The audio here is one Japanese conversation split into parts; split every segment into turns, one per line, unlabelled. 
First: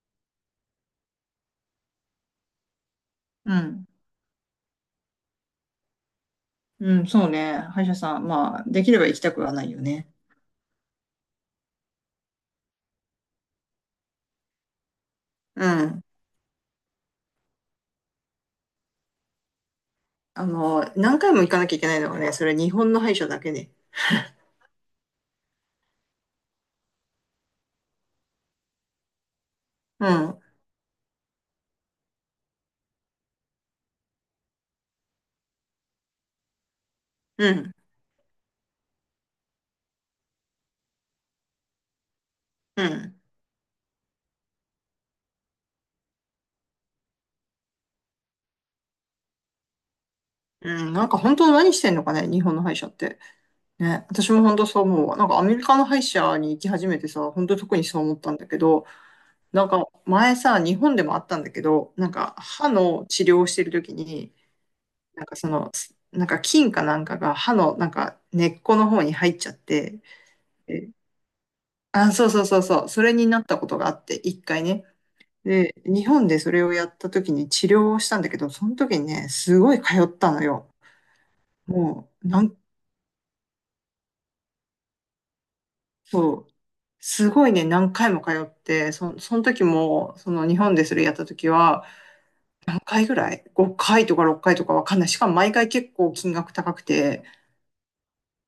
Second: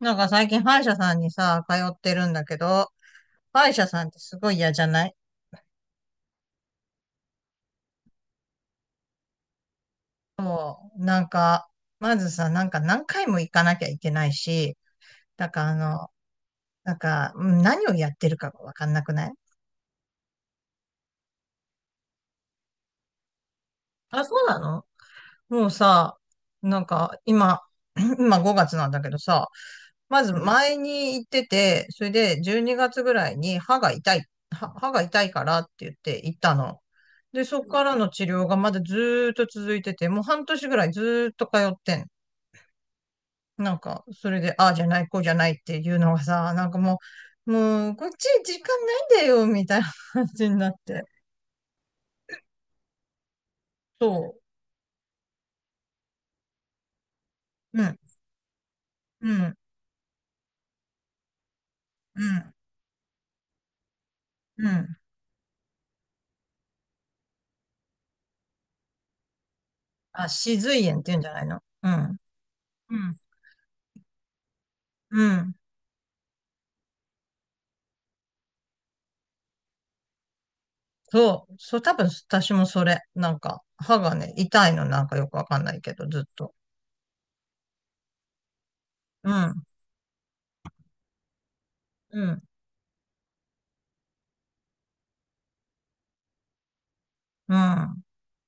なんか最近歯医者さんにさ、通ってるんだけど、
う
歯医者
ん。
さんってすごい嫌じゃない？
うん、そうね。歯医者さん。まあ、できれば行きたくはないよね。
もう、なんか、まずさ、なんか何回も行かなきゃいけないし、なんか
う
あ
ん。
の、なんか、うん、何をやってるかがわかんなくない？
あの、何回も行かなきゃいけないのがね、それ日本の歯医者だけで。
あ、そうなの？もうさ、なんか今、今5月なんだけどさ、
う
まず
ん、
前に行ってて、それで12月ぐらいに歯が痛い、歯が痛いからって言って行ったの。で、
う
そこ
ん、
からの治療がまだずーっと続いてて、もう半年ぐらいずーっと通ってん。
うん、
なんか、それで、ああじゃない、こうじゃないっていうのがさ、なんかもう、こっち時間ないんだよ、みたいな 感じになっ
うん。
て。
なんか本当何してんのかね、日本の歯医者って。ね、
そ
私も本当そう思うわ。なんかアメリカの歯医者に行き始めてさ、本当特
う。う
に
ん、
そう思ったんだけど、
うん、
なんか前さ、日本でもあったんだけど、なん
う
か
ん、
歯の治療をしてる時に、
うん。
なんかその、なんか菌かなんかが歯のなんか根っこの方に入っちゃって、
あ、歯髄炎って言うんじゃないの？う
あ、
ん。
そうそうそうそう。
う
それ
ん。
になったことがあって、一回ね。
うん。
で、日本でそれをやった時に治療をしたんだけど、その時にね、すごい通ったのよ。
そう。そう、多分
もう、な
私
ん、
もそれ。なんか、歯がね、痛いのなんかよくわかんないけど、ずっ
そう、
と。
すごいね、何回も通って、
う
その
ん。
時も、その日本でそれやった時は、
うん。
何回ぐらい？ 5 回とか6回とかわかんない。しかも毎回結構金額高くて、
うん。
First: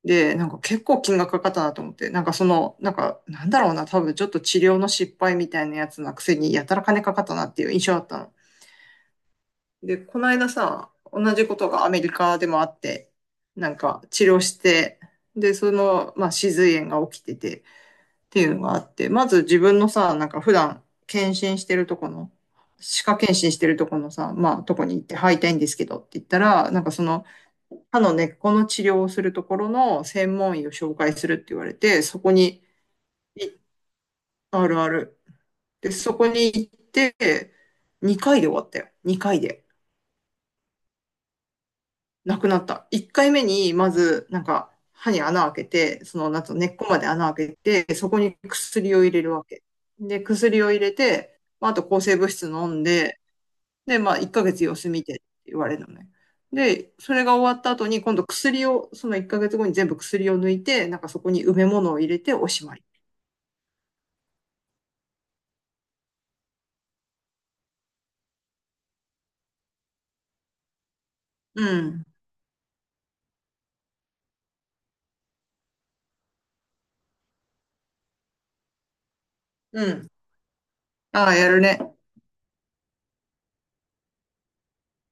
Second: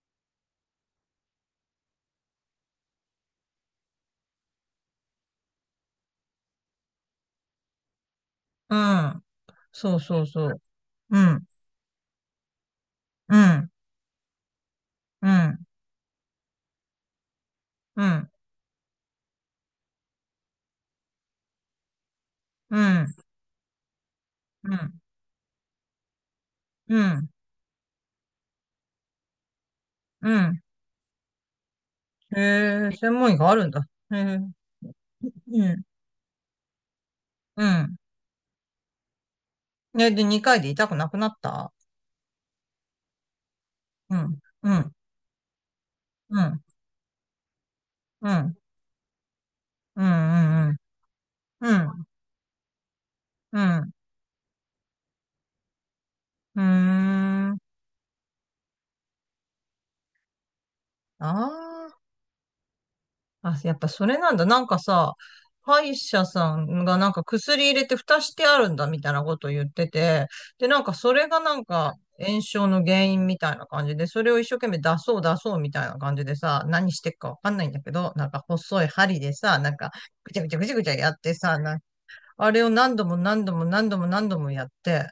で、なんか結構金額かかったなと思って、なんかその、なんか、なんだろうな、多分ちょっと治療の失敗みたいなやつなくせに、やたら金かかったなっていう印象だったの。
うん。そ
で、
う
こ
そう
の
そ
間
う。
さ、
う
同
ん。
じことがアメリカでもあって、
うん。
なんか治療して、
う
で、
ん。
その、まあ、歯髄炎が起きててっ
うん。
ていうのがあって、まず自分のさ、なんか普段検診してるとこの、
う
歯
ん。
科検診してるとこのさ、まあ、
う
とこに
ん。
行って入りたいんですけどって言ったら、なんか
う
その、
ん。
歯の根っこの治療をするところの
う
専門
ん。
医を紹介するって言われて、そこ
へ
に、
え、専門医
い
があるんだ。へえ。
あるある。
うん。
で、そこに行って、
うん。
2回で終わったよ。2回で。
ね、で、2回で痛くなくなった？
なくなった。1回目に、ま
う
ず、
ん。
なんか、
うん。
歯に穴開けて、その、
う
なんと
ん。
根っこまで穴開けて、そこ
う
に
ん。
薬を入れるわけ。
う
で、薬
ん。
を
うん。
入れて、まあ、あ
う
と抗
ん。
生物質飲んで、
うん。
で、まあ、1ヶ月様子見てって言われるのね。
う
で、それが終
ん。うーん。
わった後に、今度薬を、その1ヶ月後に全部薬を抜いて、なんかそ
あ
こに埋め物を
あ。
入れておしまい。
あ、やっぱそれなんだ。なんかさ、歯医者さんがなんか薬入れて蓋してあるんだみたいなこと言ってて、で、なんかそれがなん
う
か
ん。
炎症の原因みたいな感じで、それを一生懸命出そう出そうみたいな感じでさ、何してっかわかんないんだけど、なんか細い針でさ、なん
う
か
ん。
ぐちゃぐちゃぐちゃぐちゃやっ
あ
て
あ、や
さ、
る
な
ね。
あれを何度も何度も何度も何度もやって、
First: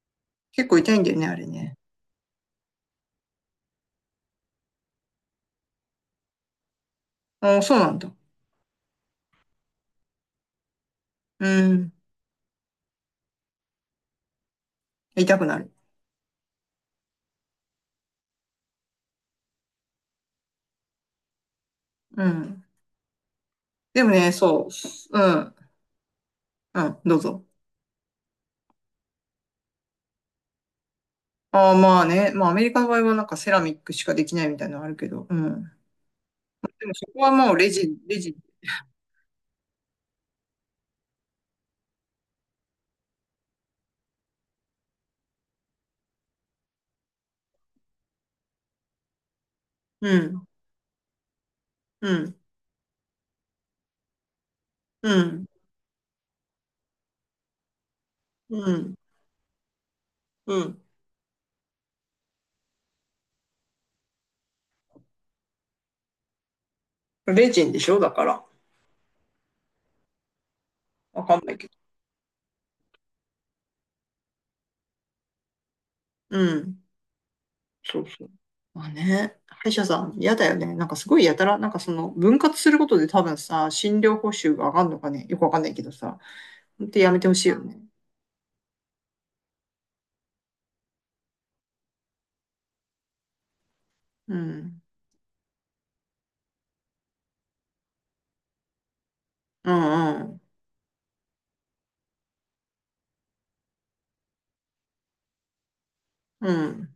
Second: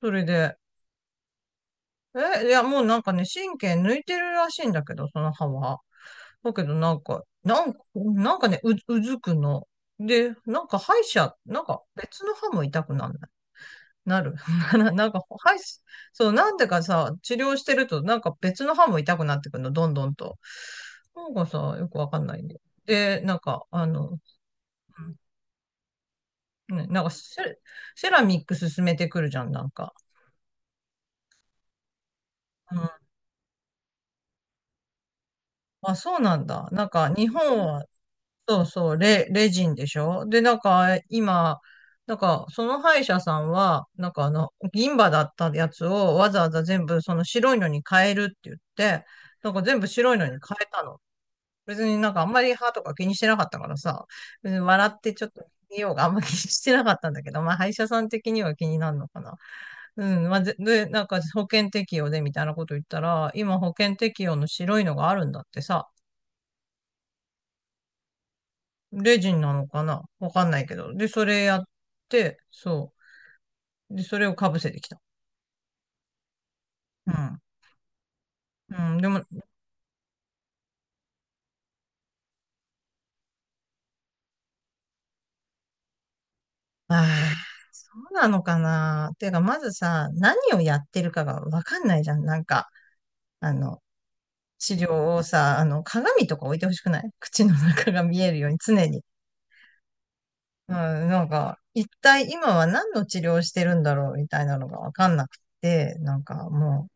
それで、
結構痛いんだよね、あれね。
え、いやもうなんかね、神経抜いてるらしいんだけど、その歯は。だけどなんか、
ああ、
なん
そう
か、
なんだ。
なんかね、うずくの。で、なんか歯医者、
う
なんか
ん。
別の歯も痛くなんない？なる。なんか
痛く
歯医
な
者、
る。
そう、なんでかさ、治療してるとなんか別の歯も痛くなってくるの、どんどんと。なんかさ、よくわか
う
んないんで。
ん。
で、なんか、あ
で
の、
も
うん、
ね、そう。うん。う
ね、な
ん
んか
どう
セ
ぞ。
ラ、セラミック進めてくるじゃん、なんか。
ああ、まあね。まあ、アメリ
う
カの場合
ん。
はなんかセラミックしかできないみたいなのあるけど。うん。
あ、そうなんだ。な
で
ん
もそ
か、
こ
日
はもう
本
レ
は
ジン、レジン。
そうそう、レジンでしょ？で、なんか、今、なんか、その歯医者さんは、なんかあの、銀歯だったやつをわざわざ全部その白いのに変えるって言って、なんか全部白
う
いのに変
ん、
えたの。別にな
う
んかあん
ん、
まり歯とか気にしてなかったからさ、別に笑っ
う
てちょっと
ん、
見ようがあんま気にしてなかったんだけど、まあ歯医者さん的には気
う
にな
ん、
るのかな。うん、まあ、ぜ
うん。
で、なんか保険適用でみたいなこと言ったら、今保険適用の白いのがあるんだってさ、
レジンでしょだから。
レジンなのかなわかんないけど。で、そ
わか
れ
んな
や
い
っ
けど。
て、そう。で、それをかぶせてきた。
うん。
うん。
そうそう。
う
まあ
ん、でも、
ね。歯医者さん、嫌だよね。なんかすごいやたら、なんかその分割することで多分さ、診療報酬が上がるのかね。よくわかんないけどさ。ほんやめて
あー、
ほしいよね。
そうなのかな？ていうか、まずさ、何をやってるかがわかんないじゃん。なんか、あの、
う
治
ん。
療をさ、あの、鏡とか置いてほしくない？口の中が見えるように常に。
うん、うん、
うん、なんか、一体今は何の治療してるんだろうみたいなのがわかんなくて、なんか
う
も
ん。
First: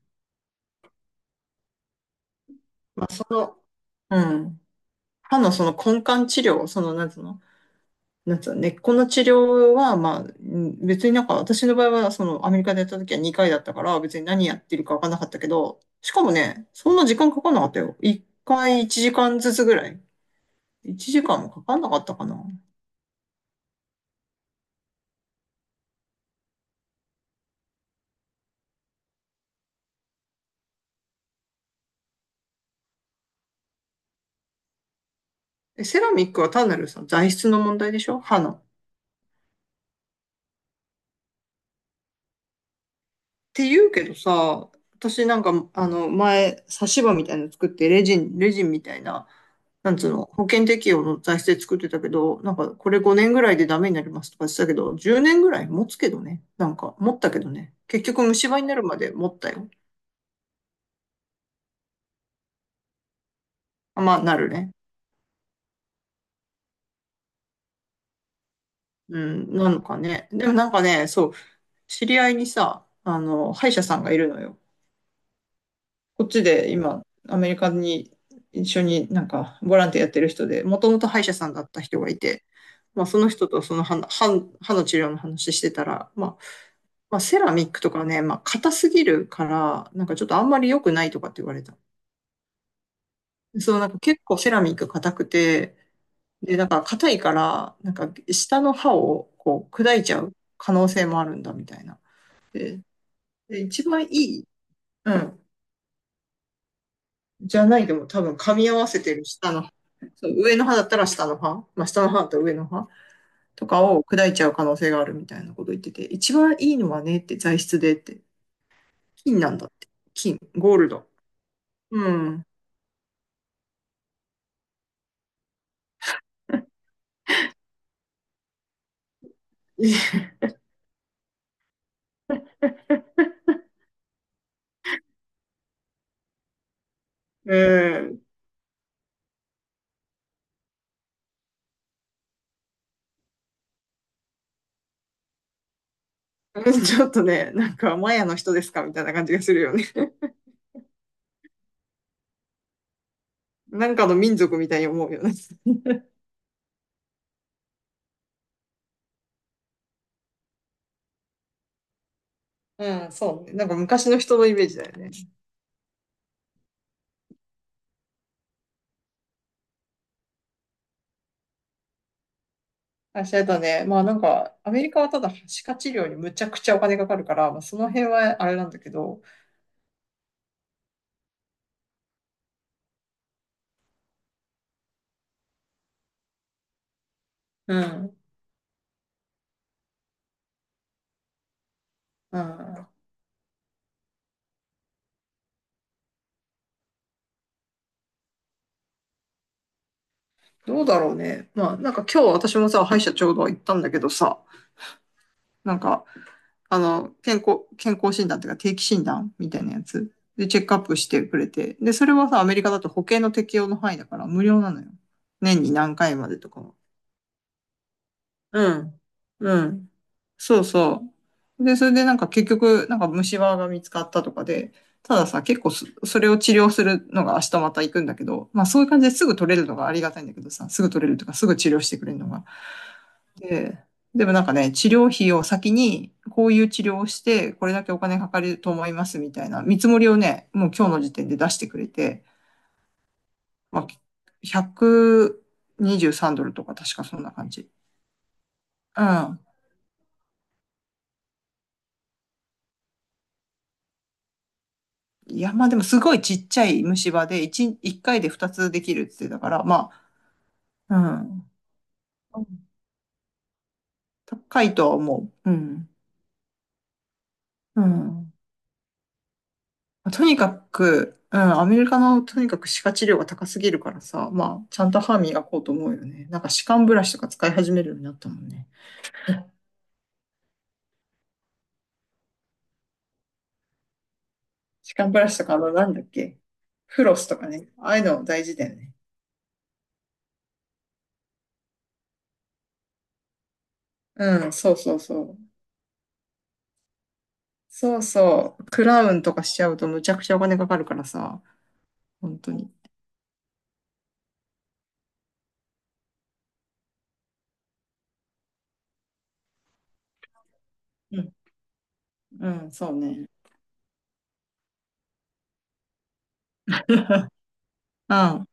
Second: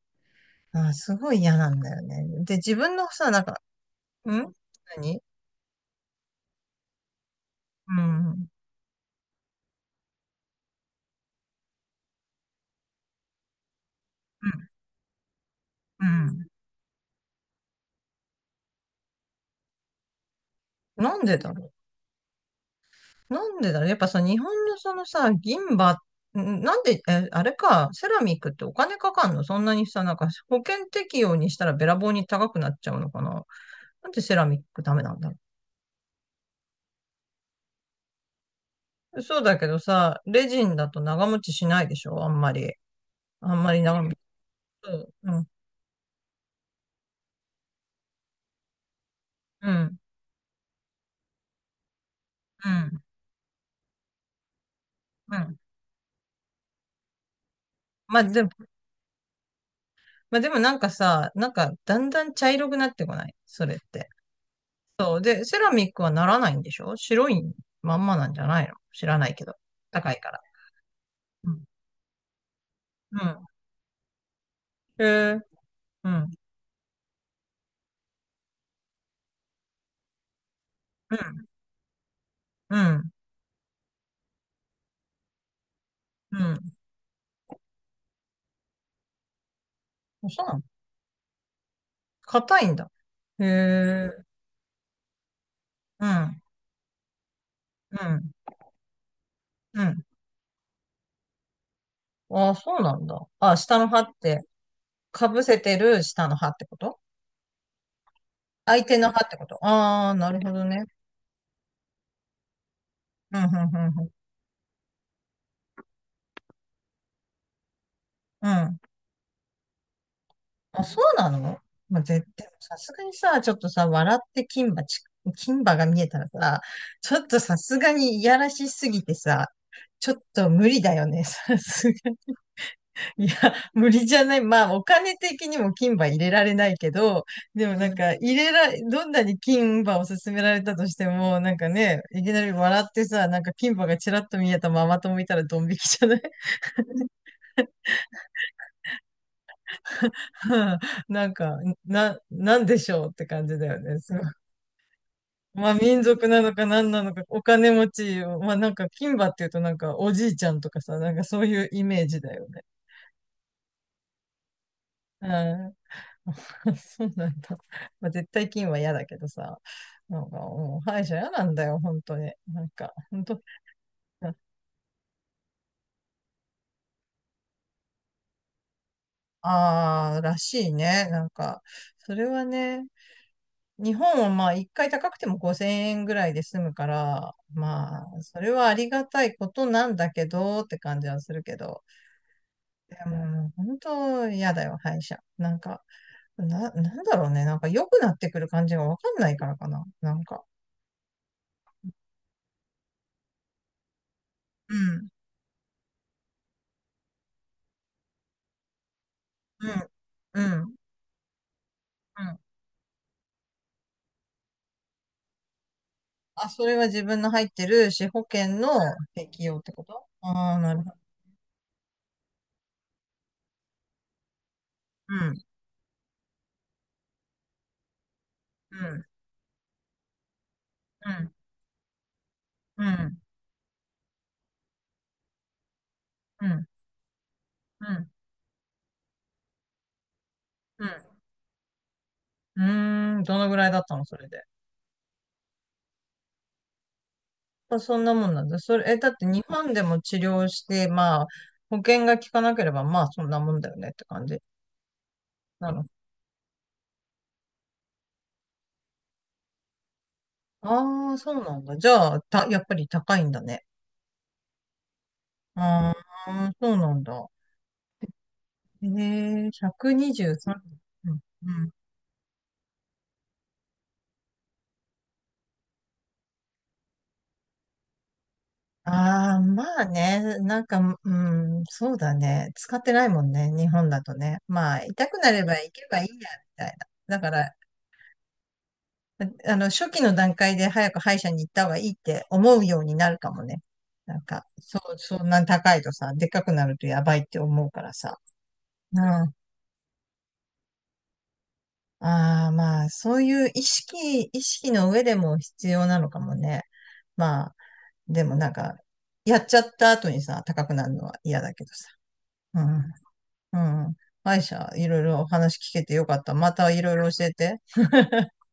う、あー、すごい嫌なんだよね。で、自分
ま
の
あ、そ
さ、なん
の、
か、
う
ん、
ん。
何？
歯のその根幹治療、その、なんつうの、
う
なん
ん。
つうの、根っこの治療は、まあ、ん別になんか私の場合は、その、アメリカでやった時は2回だったから、別に何
う
やってるかわかんなかったけど、し
ん。
か
う
も
ん、
ね、そんな時間かかんなかったよ。1回1時間ずつぐらい。1
なんで
時間も
だ
か
ろ
かんなかったかな。
う。やっぱさ、日本のそのさ、銀歯、ん、なんで、え、あれか、セラミックってお金かかんの？そんなにさ、なんか保険適用にしたらべらぼうに高くなっちゃうのかな？なんでセラミックダメなんだろ
えセラミックは単なるさ、材質の問題でしょ歯の。っ
う。そうだけどさ、レジンだと長持ちしないでしょ、あんまり。あん
て
まり
言う
長
け
持
ど
ち。
さ、
そう、
私
う
なん
ん。
か、あの、前、差し歯みたいなの作って、レジン、レジンみたいな、
う
なん
ん。
つうの、保険適用の財政作ってたけど、なん
う
かこれ
ん。
5年ぐらいでダメになりますとか言ってたけど、10
う
年ぐ
ん。
らい持つけどね。なんか持ったけどね。結
ま
局
あで
虫
も、
歯になるまで持ったよ。
まあでもなんかさ、なんかだんだん茶色くなってこない？それっ
あ、
て。
まあなるね。
そう。で、セラミックはならないんでしょ？白いまんまなんじゃないの？知ら
う
ないけど。
ん、なのか
高い
ね。
から。
でもなんかね、そう、
うん。
知り合いにさ、あ
う
の、歯医者さんがいるのよ。
ん。へえ。う
こっ
ん。
ちで今、アメリカに一緒になんかボランティアやってる人で、もともと
う
歯医者
ん。
さんだった人がいて、
う
まあ
ん。
その人とその歯の歯の治療の話してたら、
うん。
まあ、セラミックとかね、まあ、硬すぎるから、なんかちょ
あ、
っと
そ
あ
う
ん
な
ま
の？
り良くないとかって言われた。
硬いんだ。へ
そう、なんか結
え。
構セラミック硬くて、
うん。
で、なんか硬いから、なん
う
か
ん。
下の歯をこう
う
砕い
ん。
ちゃう可能性もあるんだみたいな。
ああ、そ
で、
うなんだ。あ、
で
下
一
の歯
番い
って、
い、う
かぶ
ん、
せてる下の歯ってこと？
じゃないでも多分噛み合
相
わ
手
せ
の
て
歯
る
ってこ
下
と？
の歯。
ああー、
そ
な
う、
るほ
上
ど
の歯だ
ね。
ったら下の歯、まあ、下の歯と上の歯
うん、う
とか
ん、う
を
ん、
砕いちゃう可能性があるみたいなこと言ってて、一番いいのはねって材質でって、
うん。うん、
金なんだって。金、ゴー
あ、
ル
そ
ド。
うなの？まあ、
う
絶
ん。
対、さすがにさ、ちょっとさ、笑って金馬が見えたらさ、ちょっとさすがにいやらしすぎてさ、ちょ っと無理だよね、さすがに。いや、無理じゃない？まあ、お金的にも金馬入れられないけど、
う
でもなんか、
ん。
入れら、どんなに金馬を勧められたとしても、なんかね、いきなり笑ってさ、なんか金馬がちらっと見えたままともいたらドン引きじゃない？
ちょっとね、なんかマヤの人ですかみたいな感じがするよね。
なんか、なんでしょうって感じだよ
なん
ね。
かの民族みたいに思うよね。
まあ民族なのか何なのか、お金持ち、まあなんか金馬っていうとなんかおじいちゃんとかさ、なんかそういうイメージだよね。
うん、そうね。なんか昔の人のイメージだよね。
うん。そうなんだ。まあ絶対金は嫌だけどさ、なんかもう歯医者嫌なんだよ、本当に。なんか、
あ、
本
し
当、
あとね、まあなんか、アメリカはただ、歯科治療にむちゃくちゃお金かかるから、まあその辺はあれなんだけど、
ああ、らしいね。なんか、それはね、日本はまあ一回高くても5000円ぐらいで済むから、
う
ま
ん、
あ、それはありがたいことなんだけどって感じはするけど、
うん。
でも、本当嫌だよ、歯医者。なんか、なんだろうね。なんか良くなってくる感じがわかんないからかな。なんか。
どうだろうね。まあなんか今日私もさ、歯医者ちょうど行ったんだけどさ、
うん、
なんか、あの、健康、健康診断というか定期診断みたい
う
なや
ん、
つ
う
でチェ
ん、
ッ
う
ク
ん。
アップしてくれて。で、それはさ、アメリカだと保険の適用の範囲だから無料なのよ。年に何回まで
あ、
とか
そ
は。
れは自分の入ってる歯保険の
うん。
適用
う
ってこ
ん。
と？ああー、
そう
なるほど。
そう。で、それでなんか結局、なんか虫歯が見つかったとかで、
う
ただ
ん、
さ、結構そ、それを治療するのが明日また行くんだけど、まあ
う
そういう感
ん、
じですぐ取れるのがありがたいんだけどさ、すぐ取
う
れると
ん、
かすぐ治療してくれるのが。
うん、
で、でもなんかね、治療費を先に、
う
こうい
ん、
う治療をして、これだ
う
けお
ん、
金かかると思いますみたいな見積もりをね、もう今日の時
う
点で出してくれて、
ん。うーん、どのぐらいだ
ま
っ
あ、
たの、それで。
123ドルとか確かそんな感じ。
まあそんなもんなんだ。それ、え、
う
だって
ん。
日本でも治療して、まあ、保険が効かなければ、まあ、そんなもんだよねって感じ。
いや、まあ
な
でも
の？
すごいちっちゃい虫歯で1回で2つできるって言ってたから、まあ、
ああ、
う
そう
ん。
なんだ。じゃあ、やっぱり高いんだね。
高いとは思う。うん。
ああ、そうなんだ。
うん。
ええ、
とにか
123。う
く、
ん、
うん、
う
ア
ん。
メリカのとにかく歯科治療が高すぎるからさ、まあ、ちゃんと歯磨こうと思うよね。なんか歯間ブラシとか使い始めるようになったもんね。
ああ、まあね、なんか、うん、そうだね。使ってないもんね、日本だとね。まあ、
歯
痛
間
く
ブラ
な
シ
れ
と
ば
か、あ
行
の、
け
なん
ば
だっ
いいや、み
け。
たい
フロ
な。だ
ス
か
とか
ら、
ね。ああいうの大事だよね。
あの、初期の段階で早く歯医者に行った方がいいって思うようになるかもね。なんか、
うん、そう
そ
そ
う、
う
そ
そ
んな
う。
高いとさ、でっかくなるとやばいって思うから
そう
さ。
そう。ク
う
ラウン
ん。
とかしちゃうとむちゃくちゃお金かかるからさ、本
あ
当
あ、
に。
まあ、そういう意識の上でも必要なのかもね。まあ、でもなんか、やっちゃった後にさ、高くなるのは
うん、
嫌だけどさ。
う
う
ん、そうね。
ん。うん。歯医者、いろいろお話聞けてよかった。またいろい ろ教えて。
うん。